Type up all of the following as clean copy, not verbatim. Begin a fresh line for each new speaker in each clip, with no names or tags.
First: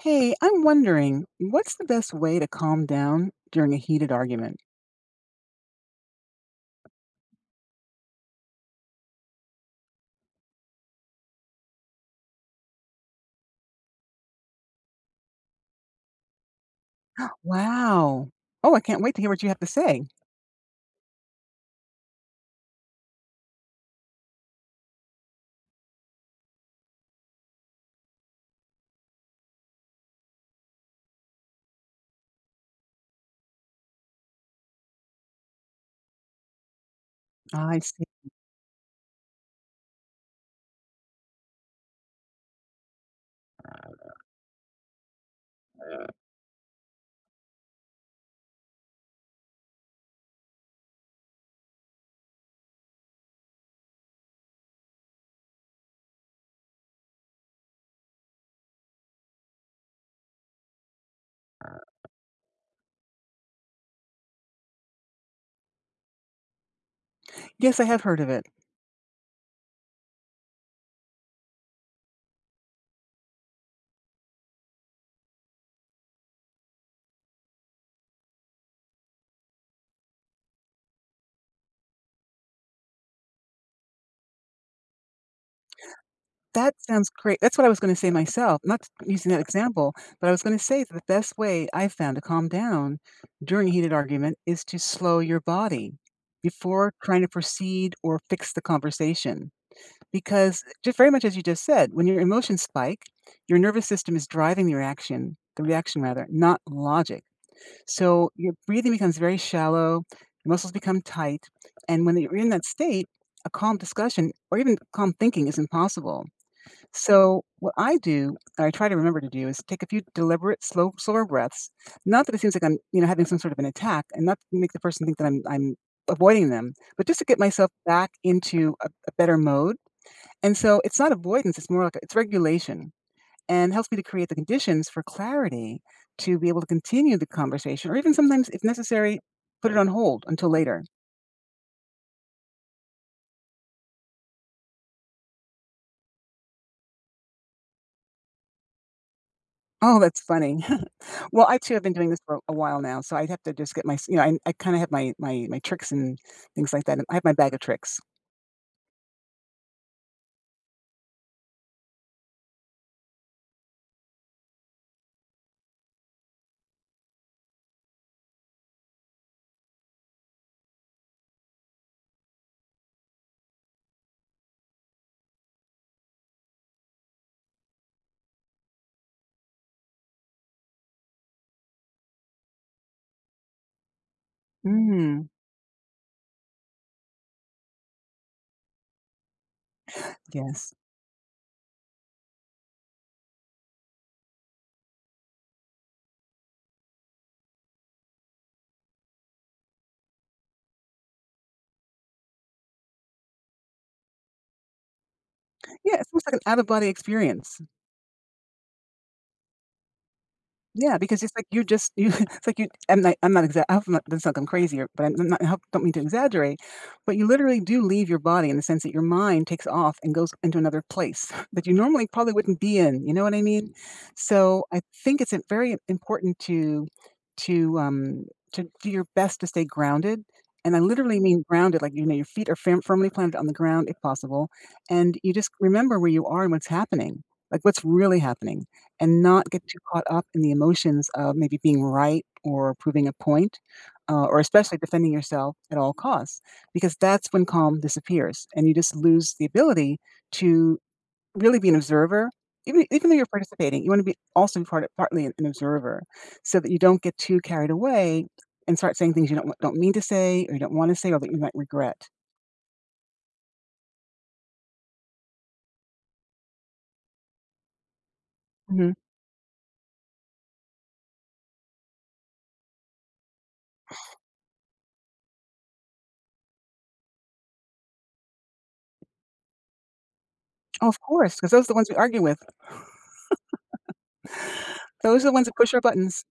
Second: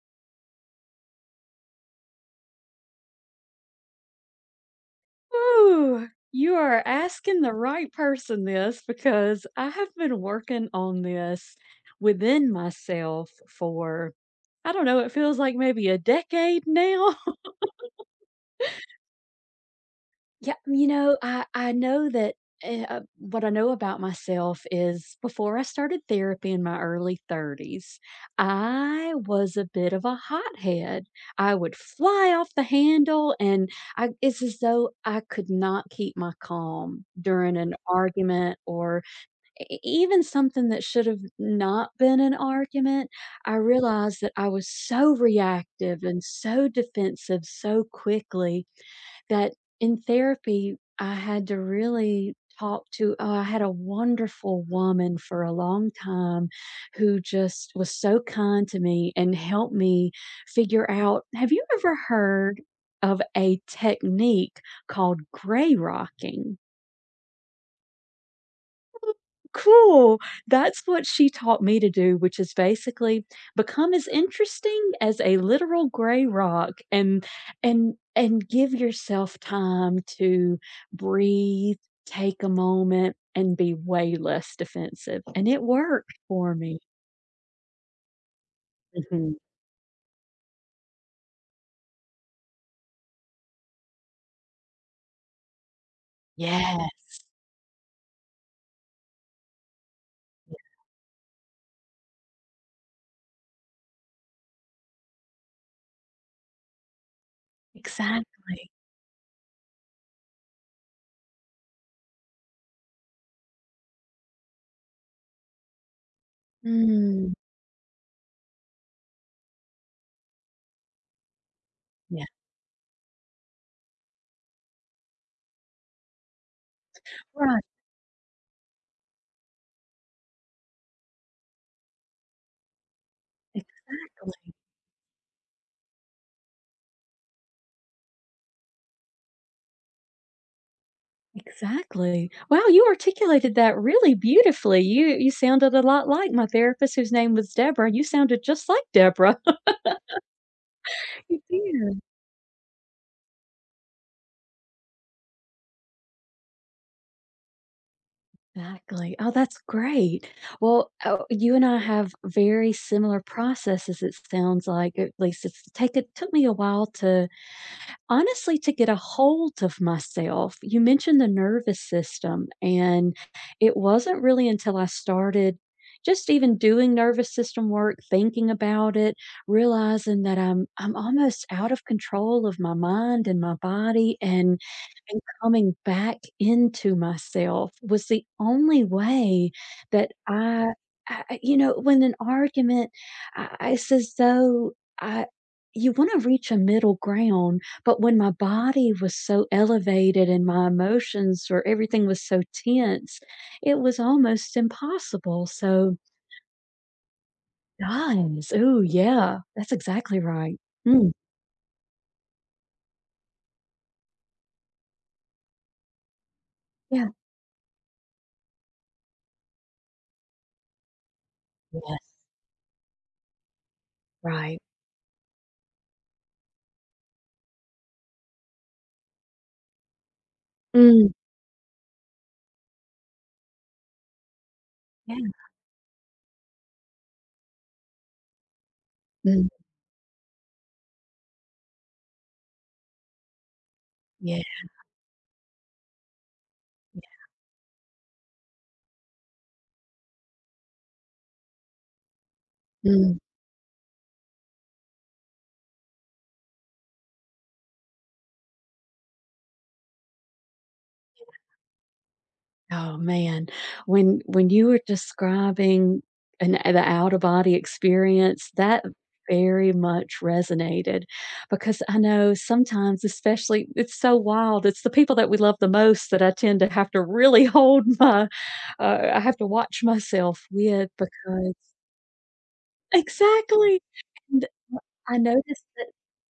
Hey, I'm wondering, what's the best way to calm down during a heated argument?
Ooh, you are asking the right person this because I have been working on this within myself for, I don't know, it feels like maybe a decade now.
Wow. Oh, I can't wait to hear what you have to say.
Yeah, I know that what I know about myself is before I started therapy in my early 30s, I was a bit of a hothead. I would fly off the handle, and I, it's as though I could not keep my calm during an
I see.
argument or even something that should have not been an argument. I realized that I was so reactive and so defensive so quickly that in therapy, I had to really talk to oh, I had a wonderful woman for a long time who just was so kind to me and helped me figure out, have you ever heard of a technique called gray rocking?
Yes, I have heard of it.
Cool. That's what she taught me to do, which is basically become as interesting as a literal gray rock and give yourself time to breathe, take a moment, and be way less defensive. And it worked for
That
me.
sounds great. That's what I was gonna say myself, not using
Mhm.
that example, but I was gonna say that the best way I've found to calm down during a heated argument is to slow your body before
Yes.
trying to proceed or fix the conversation. Because just very much as you just said, when your emotions spike, your nervous system is driving the reaction rather, not logic. So your
Exactly.
breathing becomes very shallow, your muscles become tight, and when you're in that state, a calm discussion or even calm thinking is impossible.
Mm.
So what I do, and I try to remember to do, is take a few deliberate, slow, slower breaths.
Yeah.
Not that it seems like I'm, you know, having some sort of an attack, and not to make the person think that I'm avoiding them, but just to get
Right.
myself back into a better mode. And so it's not avoidance; it's more like it's regulation, and helps me to create the
Exactly.
conditions for clarity to be able to continue the conversation, or even sometimes, if necessary, put it on hold until later.
Exactly. Wow, you articulated that really beautifully. You sounded a lot like my therapist whose name was Deborah. You sounded just like Deborah.
Oh, that's funny.
You
Well, I too have been
did.
doing this for a while now, so I'd have to just get my s you know, I kinda have my tricks and things like that. I have my bag of tricks.
Exactly. Oh, that's great. Well, oh, you and I have very similar processes, it sounds like. At least it's take it took me a while to honestly to get a hold of myself. You mentioned the nervous system, and it wasn't really until I started just even doing nervous system work, thinking about it, realizing that I'm almost out of control of my mind and my body and
Mm,
coming back into myself was the only way that I,
yes.
you know, when an argument, I, it's as though I, you want to reach a middle ground but when my body was so elevated and my emotions or everything was so tense, it was almost impossible.
Yeah,
So,
it's almost like an out of body experience.
guys, oh yeah, that's exactly right.
Yeah,
Mm,
because it's like you're just you it's like you I hope I'm not doesn't sound like I'm crazy or but I'm not I hope don't mean to exaggerate,
yeah.
but you literally do leave your body in the sense that your mind takes off and goes into another place that you normally
Yes,
probably wouldn't be in, you know what I mean?
right.
So, I think it's, very important to, to do your best to stay grounded, and I
Mm,
literally mean grounded, like, you know, your feet are firmly planted on the ground if possible,
yeah.
and you just remember where you are and what's happening, like, what's really happening. And not
Mm,
get too caught up in the emotions of maybe being right or proving a point, or
yeah,
especially defending yourself at all costs, because
yeah.
that's when calm disappears and you just lose the ability to really be an observer. Even though
Mm.
you're participating, you want to be also be part of, partly an observer so that you don't get too carried away and start saying things you don't mean to say or you don't want to say or that you might regret.
Oh man, when you were describing an the out of body experience, that
Hmm.
very much resonated because I know sometimes, especially it's so wild, it's the people that we love the most that I tend to have to really hold my I have to watch myself
Oh,
with
of course, because
because
those are the ones we argue with.
exactly. And I
Those are the ones that
noticed
push our
that
buttons.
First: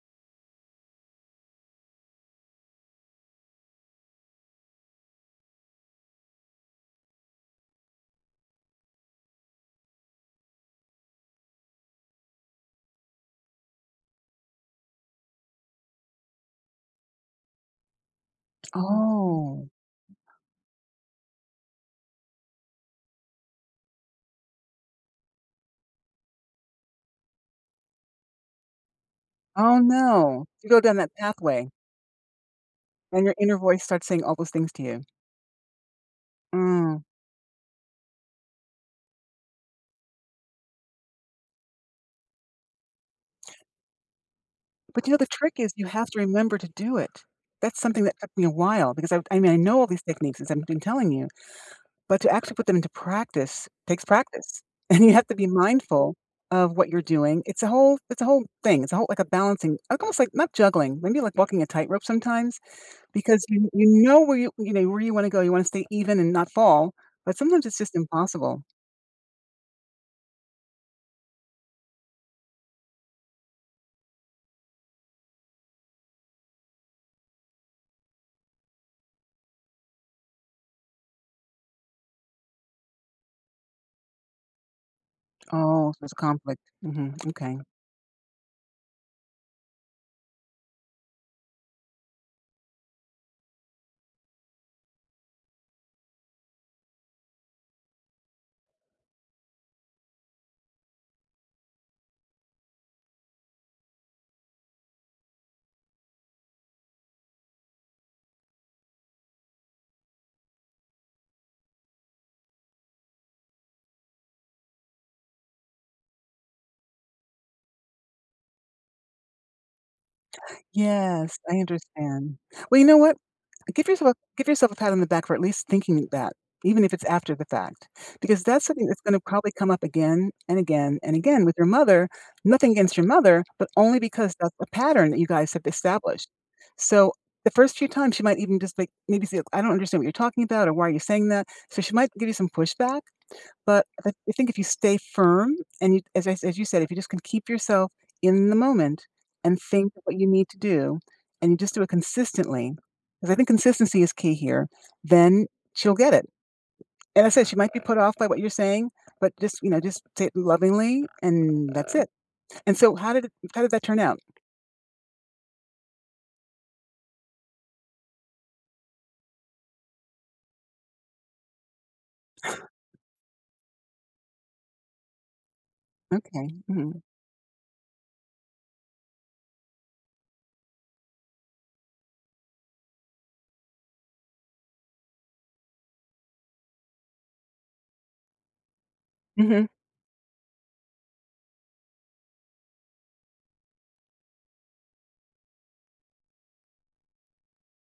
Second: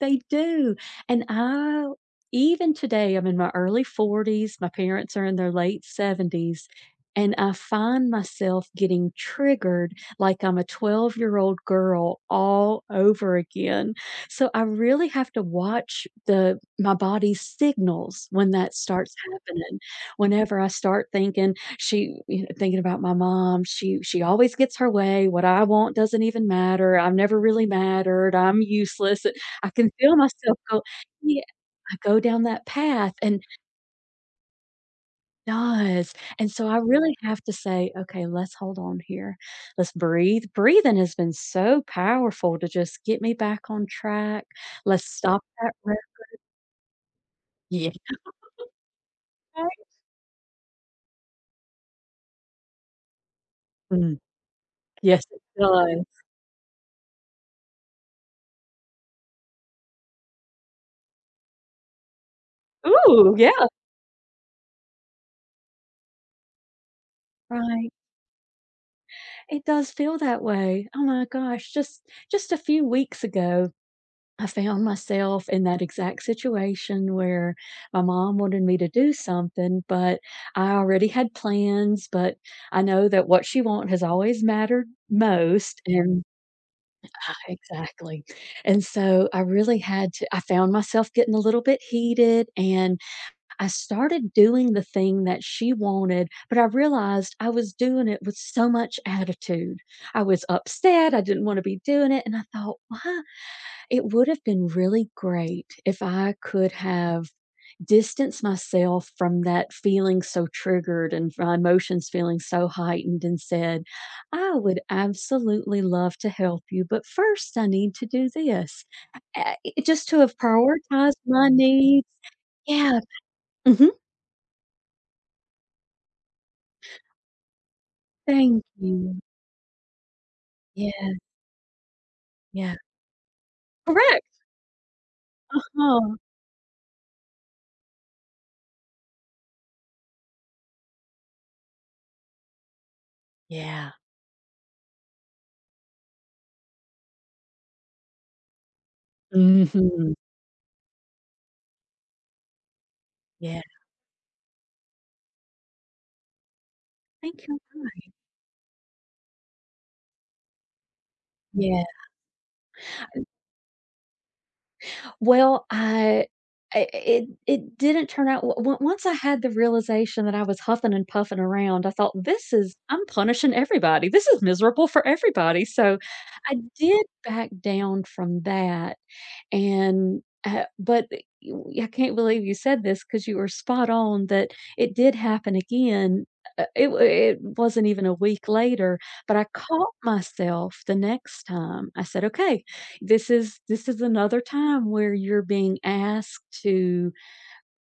they do, and I even today, I'm in my early 40s, my parents are in their late 70s, and I find myself getting triggered like I'm a 12-year-old girl all over again. So, I really have to watch the my body's signals when that starts
Oh.
happening. Whenever I start thinking, "She" you know, thinking about my mom, "She always gets her way, what I want doesn't even matter, I've never really mattered, I'm useless." I
Oh,
can feel
no.
myself
You go
go
down that
yeah,
pathway,
I go down that path
and your
and it
inner voice starts saying all those things to you.
does, and so I
Mm.
really have to say, "Okay, let's hold on here. Let's breathe." Breathing has been so powerful to just get me back on track. Let's
But, you know, the
stop
trick is
that
you
ra.
have to remember to do it. That's
Yeah.
something that took me a while because I mean, I know all these techniques as I've been telling you, but to actually put them into practice takes
Mm,
practice, and you
yes,
have to
it
be
does.
mindful of what you're doing. It's a whole thing. It's a whole like a balancing like, almost like not juggling, maybe like walking a tightrope sometimes
Ooh,
because
yeah.
you know, where you wanna go. You wanna stay even and not fall, but sometimes it's
Right.
just impossible.
It does feel that way. Oh my gosh, just a few weeks ago I found myself in that exact situation where my mom wanted me to do something, but I already had plans, but I know that what she want has always mattered most
Oh, so it's
and
conflict. Mhm, okay.
exactly. And so I really had to I found myself getting a little bit heated and I started doing the thing that she wanted, but I realized I was doing it with so much attitude. I was upset, I didn't want to be doing it, and I thought, "Why it would have been really great if I could have distanced myself from that feeling so triggered and my emotions feeling so heightened and said, "I would absolutely love to help you, but first I need to do this." It just to have prioritized
Yes,
my
I
needs.
understand. Well, you know
Yeah.
what?
Mhm.
Give yourself a pat on the back for at least thinking that, even if it's after the fact, because
Thank
that's something that's
you.
gonna probably come up again and
Yeah,
again and again with your mother. Nothing
yeah.
against your mother, but only
Correct.
because that's a pattern that you guys have
uh
established. So, the first few times, she might even just, like, maybe say, "I don't understand what you're talking about," or, "Why are you saying that?" So she might give you some pushback. But
Yeah.
I th I think if you stay firm and you as I as you said, if you just can keep yourself in the moment and think of
Mhm.
what you need to do, and you just do it consistently, because I think
Yeah.
consistency is key here, then she'll get it. And I said
Thank
she
you.
might be put off by what you're saying, but just, you know, just say it lovingly, and
Yeah.
that's it. And so how did that turn out?
Well, I it it didn't turn out w w once I had the realization that I was huffing and puffing around, I thought, "This is I'm punishing everybody. This is miserable for everybody." So,
Okay.
I
Mhm.
did back down from that, and, but y I can't believe you said this because you were spot on that it did happen again. It wa it wasn't even a week later, but I
Mhm.
caught myself the next time. I said, "Okay, this is another time where you're being asked to"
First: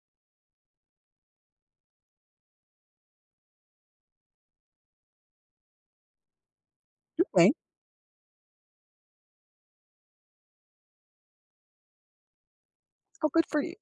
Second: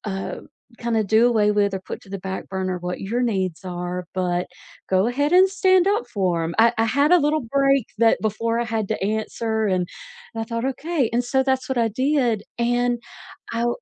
uh, kind of do away with or put to the back burner what your needs are, but go ahead and stand up for them. I had a little
Okay.
break that before I had to answer, and I thought, okay. And so that's what I did. And
Oh, good for
I
you.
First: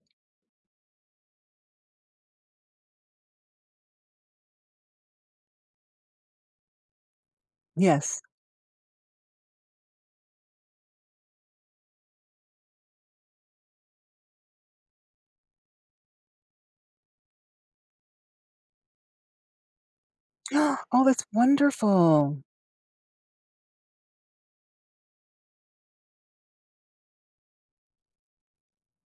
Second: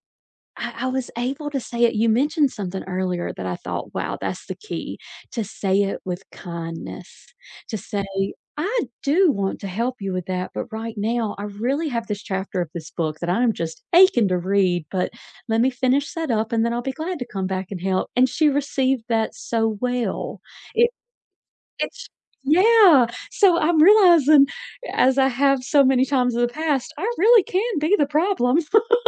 I was able to say it you mentioned something earlier that I thought, "Wow, that's the key," to say it with kindness, to say,
Yes.
"I do want to help you with that, but right now, I really have this chapter of this book that I'm just aching to read, but let me finish that up, and then I'll be glad to come back and help," and she received that so well.
Oh,
It
that's
it's.
wonderful.
Yeah, so I'm realizing, as I have so many times in the past, I really can be the problem.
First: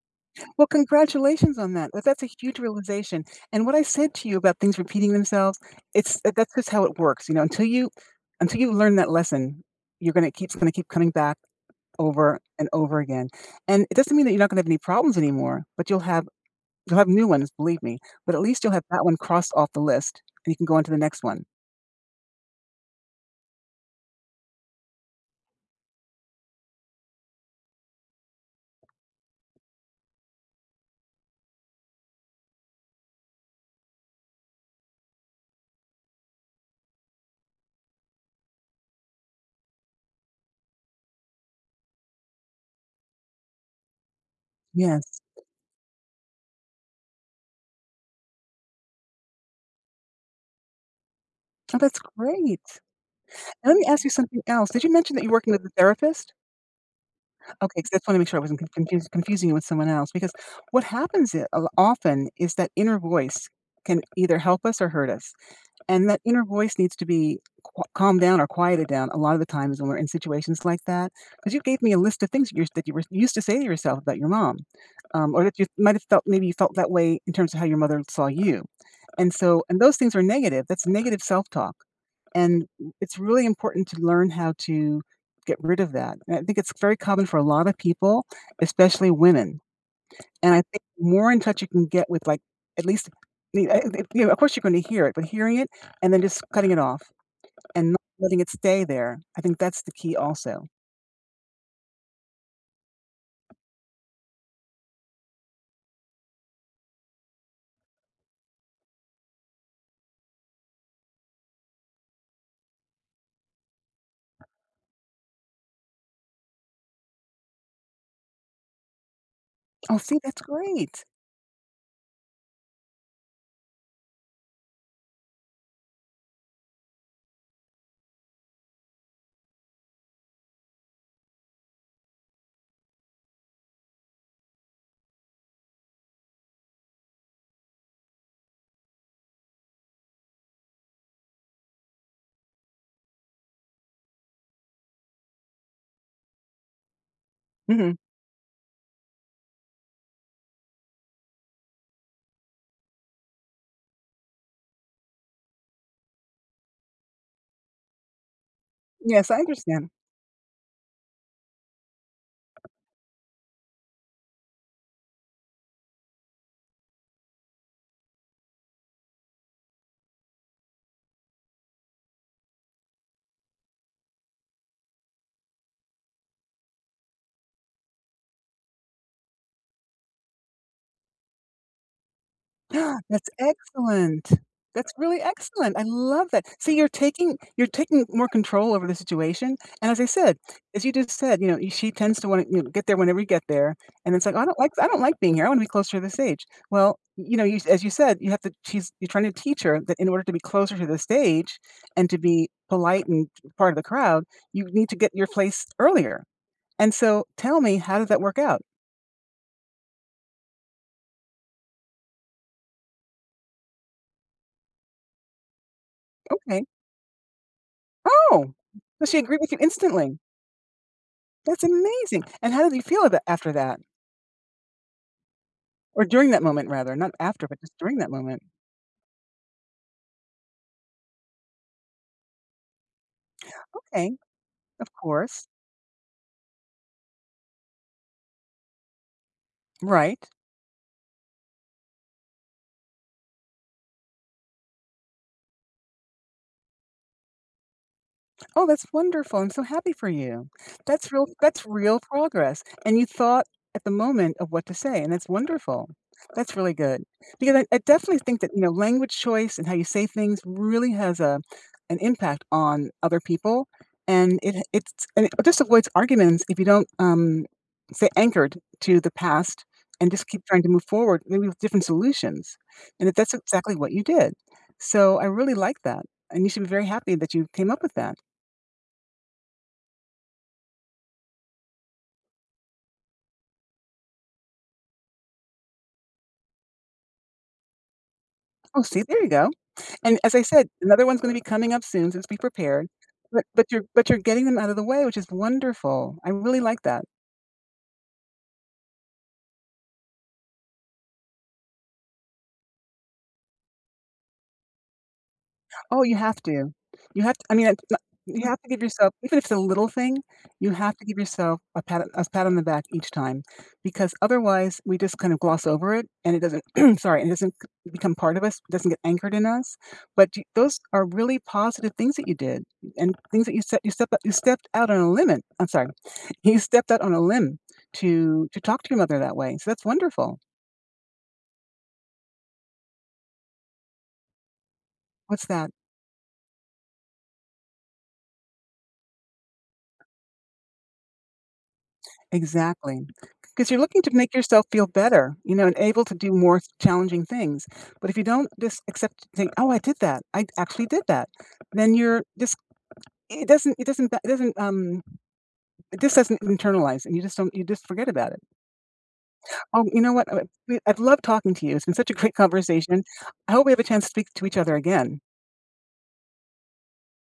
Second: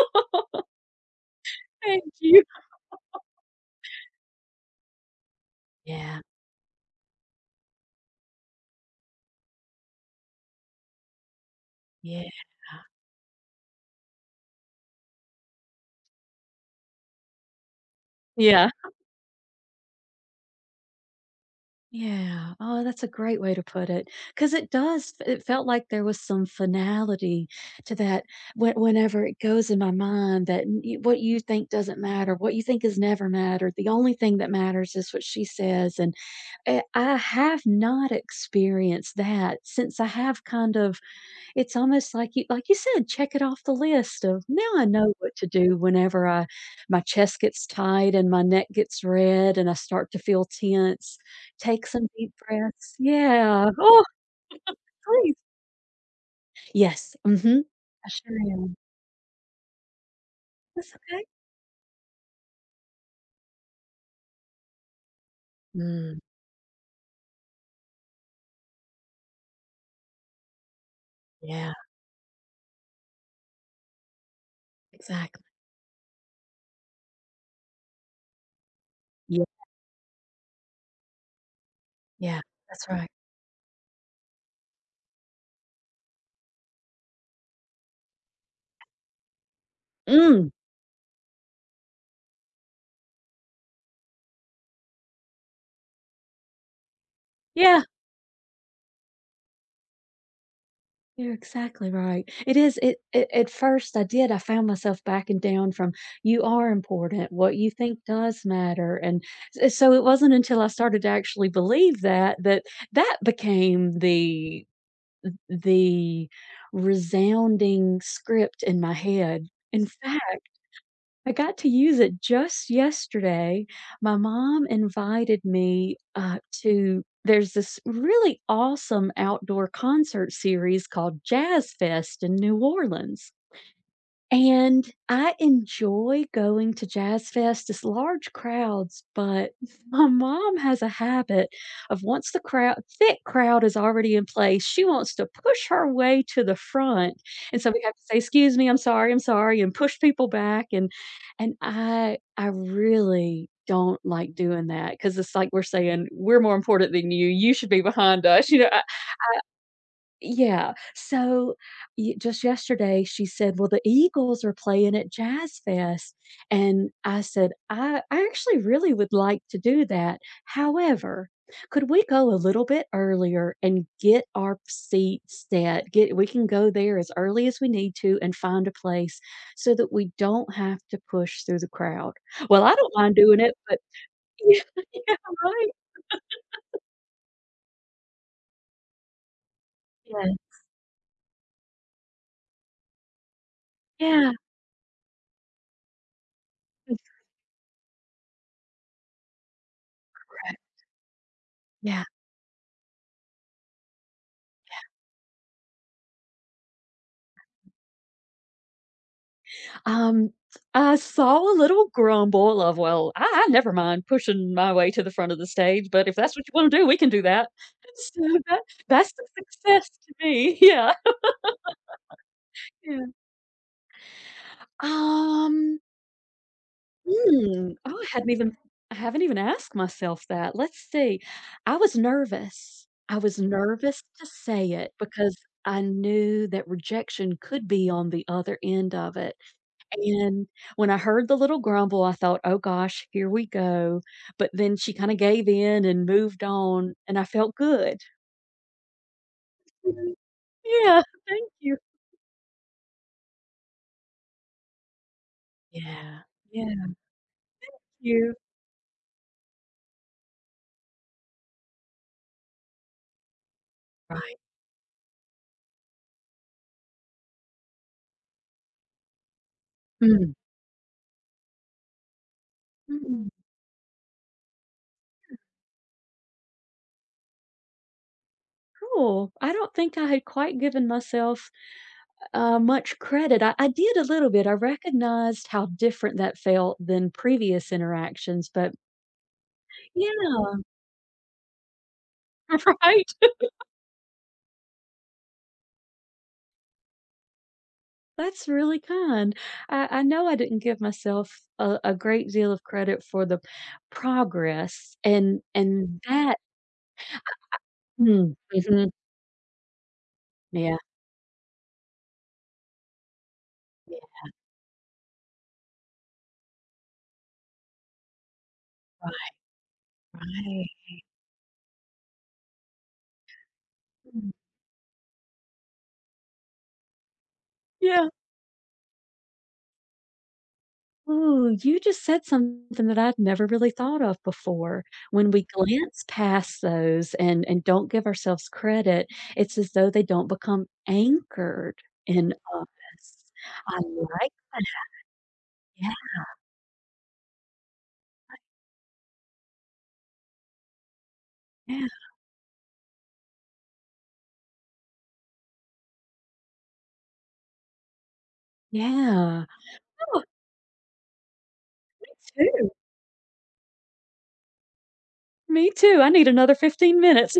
Well, congratulations on that.
Thank
That's a
you.
huge realization, and what I said to you about things repeating themselves, it's
Yeah,
that that's just how it works, you know, until you learn that lesson, you're gonna keep it's gonna keep coming back
yeah.
over and over again, and it doesn't mean that you're not gonna have any problems anymore, but You'll have new ones, believe me, but at least
Yeah.
you'll have that one crossed off the list, and you can go on to the next one.
Yeah. Oh, that's a great way to put it, because it does it felt like there was some finality to that whe whenever it goes in my mind that y what you think doesn't matter, what you think has never mattered, the only thing that matters is what she says, and, I have not experienced that since I have kind of. It's almost like you said, check it off the list of, "Now I know
Yes.
what to do whenever I my chest gets tight and my neck gets red and I start to feel tense.
Oh,
Take
that's
some deep
great.
breaths."
And
Yeah.
let me ask
Oh,
you something else. Did you mention that you're
please.
working with a therapist?
Yes. Mm. Mhm.
Okay, 'cause I just
I
wanna make
sure
sure I wasn't
am.
confusing you with someone else, because what
That's okay.
happens I o often is that inner voice can either help us or hurt us, and
Mm,
that inner voice needs to be q calmed down or quieted down a lot of the times when we're in situations like that, because you
yeah,
gave me a list of things that you were used to say to yourself about your mom, or
exactly.
that you might have felt maybe you felt that way in terms of how your mother saw you.
Yeah.
And those things are negative. That's negative self-talk,
Yeah,
and
that's right.
it's really important to learn how to get rid of that, and I think it's very common for a lot of people, especially women,
Mm,
and I think the more in touch you can get with, like, at least I mean, I you know, of course you're gonna hear it, but hearing it and then just cutting it off
yeah.
and not letting it stay there, I think that's the key also.
You're exactly right. It is it, it at first I did. I found myself backing down from you are important. What you think does matter. And so it wasn't until I started to actually believe that that that became the resounding script in my head. In
Oh, see, that's
fact,
great.
I got to use it just yesterday. My mom invited me to, there's this really awesome outdoor concert series called Jazz Fest in New Orleans. And I enjoy going to Jazz Fest, it's large crowds, but my mom has a habit of once the crowd thick crowd is already in place, she wants to push her way to the front, and so we have
Mhm.
to say, "Excuse me, I'm sorry," and push people back, and I really don't like doing that because it's like we're saying, "We're more important than you, you should be behind us," you know, I
Yes, I understand.
yeah. So y just yesterday, she said, "Well, the Eagles are playing at Jazz Fest." And I said, I actually really would like to do that. However, could we go a little bit earlier and get our seats? Set? Get we can go there as early as we need to and find a place so that we don't have to push through the crowd." Well, I don't mind
That's
doing it, but
excellent.
Yeah,
That's
yeah,
really
right?
excellent. I love that. See, you're taking more control over the situation, and as I
Yeah.
said, as you just said, you know, y she tends to wanna, you know, get there whenever you get there, and it's
Yeah.
like, I don't like being here. I wanna be closer to this age." Well,
That's
you know, you as you said, you have to she's you're trying to teach her that in order to be
right.
closer to the stage
Yeah.
and to be polite and part of the crowd, you need to get your place earlier, and so, tell me, how did that work out?
Um, I saw a little grumble of, "Well, I never mind pushing my way to the front of the stage, but if that's what you
Okay.
wanna do, we can do that." So
Oh,
that
so
that's
she
a
agreed with you
success to
instantly.
me. Yeah,
That's amazing, and how did you feel
yeah.
about after that?
Um,
Or during that moment rather, not after, but
Hmm.
just during
oh, I
that
hadn't
moment.
even I haven't even asked myself that. Let's see. I was nervous. I was nervous
Okay,
to say
of
it because
course.
I knew that rejection could be on the other end of it.
Right.
And when I heard the little grumble, I thought, "Oh gosh, here we go." But then she kinda gave in and moved on, and I felt good.
Oh, that's wonderful. I'm so happy for
Mhm.
you.
Yeah, thank
That's
you.
real progress, and you thought at the moment of what to say, and that's wonderful.
Yeah.
That's
Yeah.
really
Thank
good. Because I definitely
you.
think that, you know, language choice and how you say things really has a an impact on other people,
Right.
and it it's and it just avoids arguments if you don't, stay anchored to the past and just
Mm.
keep trying to move forward, maybe with different solutions, and if
Mm.
that's exactly what you did. So I really like that, and you should be very happy that you came up with that.
Cool. I don't think I had quite given myself, much credit. I did a little bit. I recognized how different that felt than previous interactions, but
Oh, see, there you go, and as I
yeah,
said, another one's gonna be coming up soon, so just be prepared,
right?
but you're getting them out of the way, which is wonderful. I really like that.
That's really kind. I know I didn't give myself a great deal of credit for the progress and
Oh, you
that
have to. It's not
mm,
you have to give
mhm,
yourself even if it's a little thing, you
yeah,
have to give yourself a pat on the back each time,
yeah,
because otherwise we just kind of gloss over it, and it doesn't sorry, and it doesn't become part of us, doesn't get
right.
anchored in us, but you
Right.
those are really positive things that you did and things that you set you step
Mm.
you stepped out on a limit I'm sorry, you stepped out on a limb
Yeah.
to talk to your mother that way, so that's wonderful.
Ooh, you just said something that I'd never really thought of before. When we
What's that?
glance past those and don't give ourselves credit, it's as though they don't become anchored in
Exactly.
us.
Because
I
you're looking to
like
make
that.
yourself feel better, you know, and
Yeah,
able to do more challenging things. But if you don't just accept, think, "Oh, I did that. I actually did that,"
yeah,
then you're just it doesn't it just doesn't internalize, and you just don't you just forget about it.
yeah.
Oh, you know
Oh,
what? I've loved talking to you. It's been such a great
me too.
conversation. I hope we have a chance to speak to each other again.
Me too. I need another 15 minutes.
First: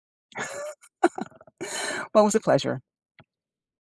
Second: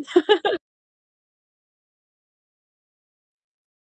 Well, it was a pleasure.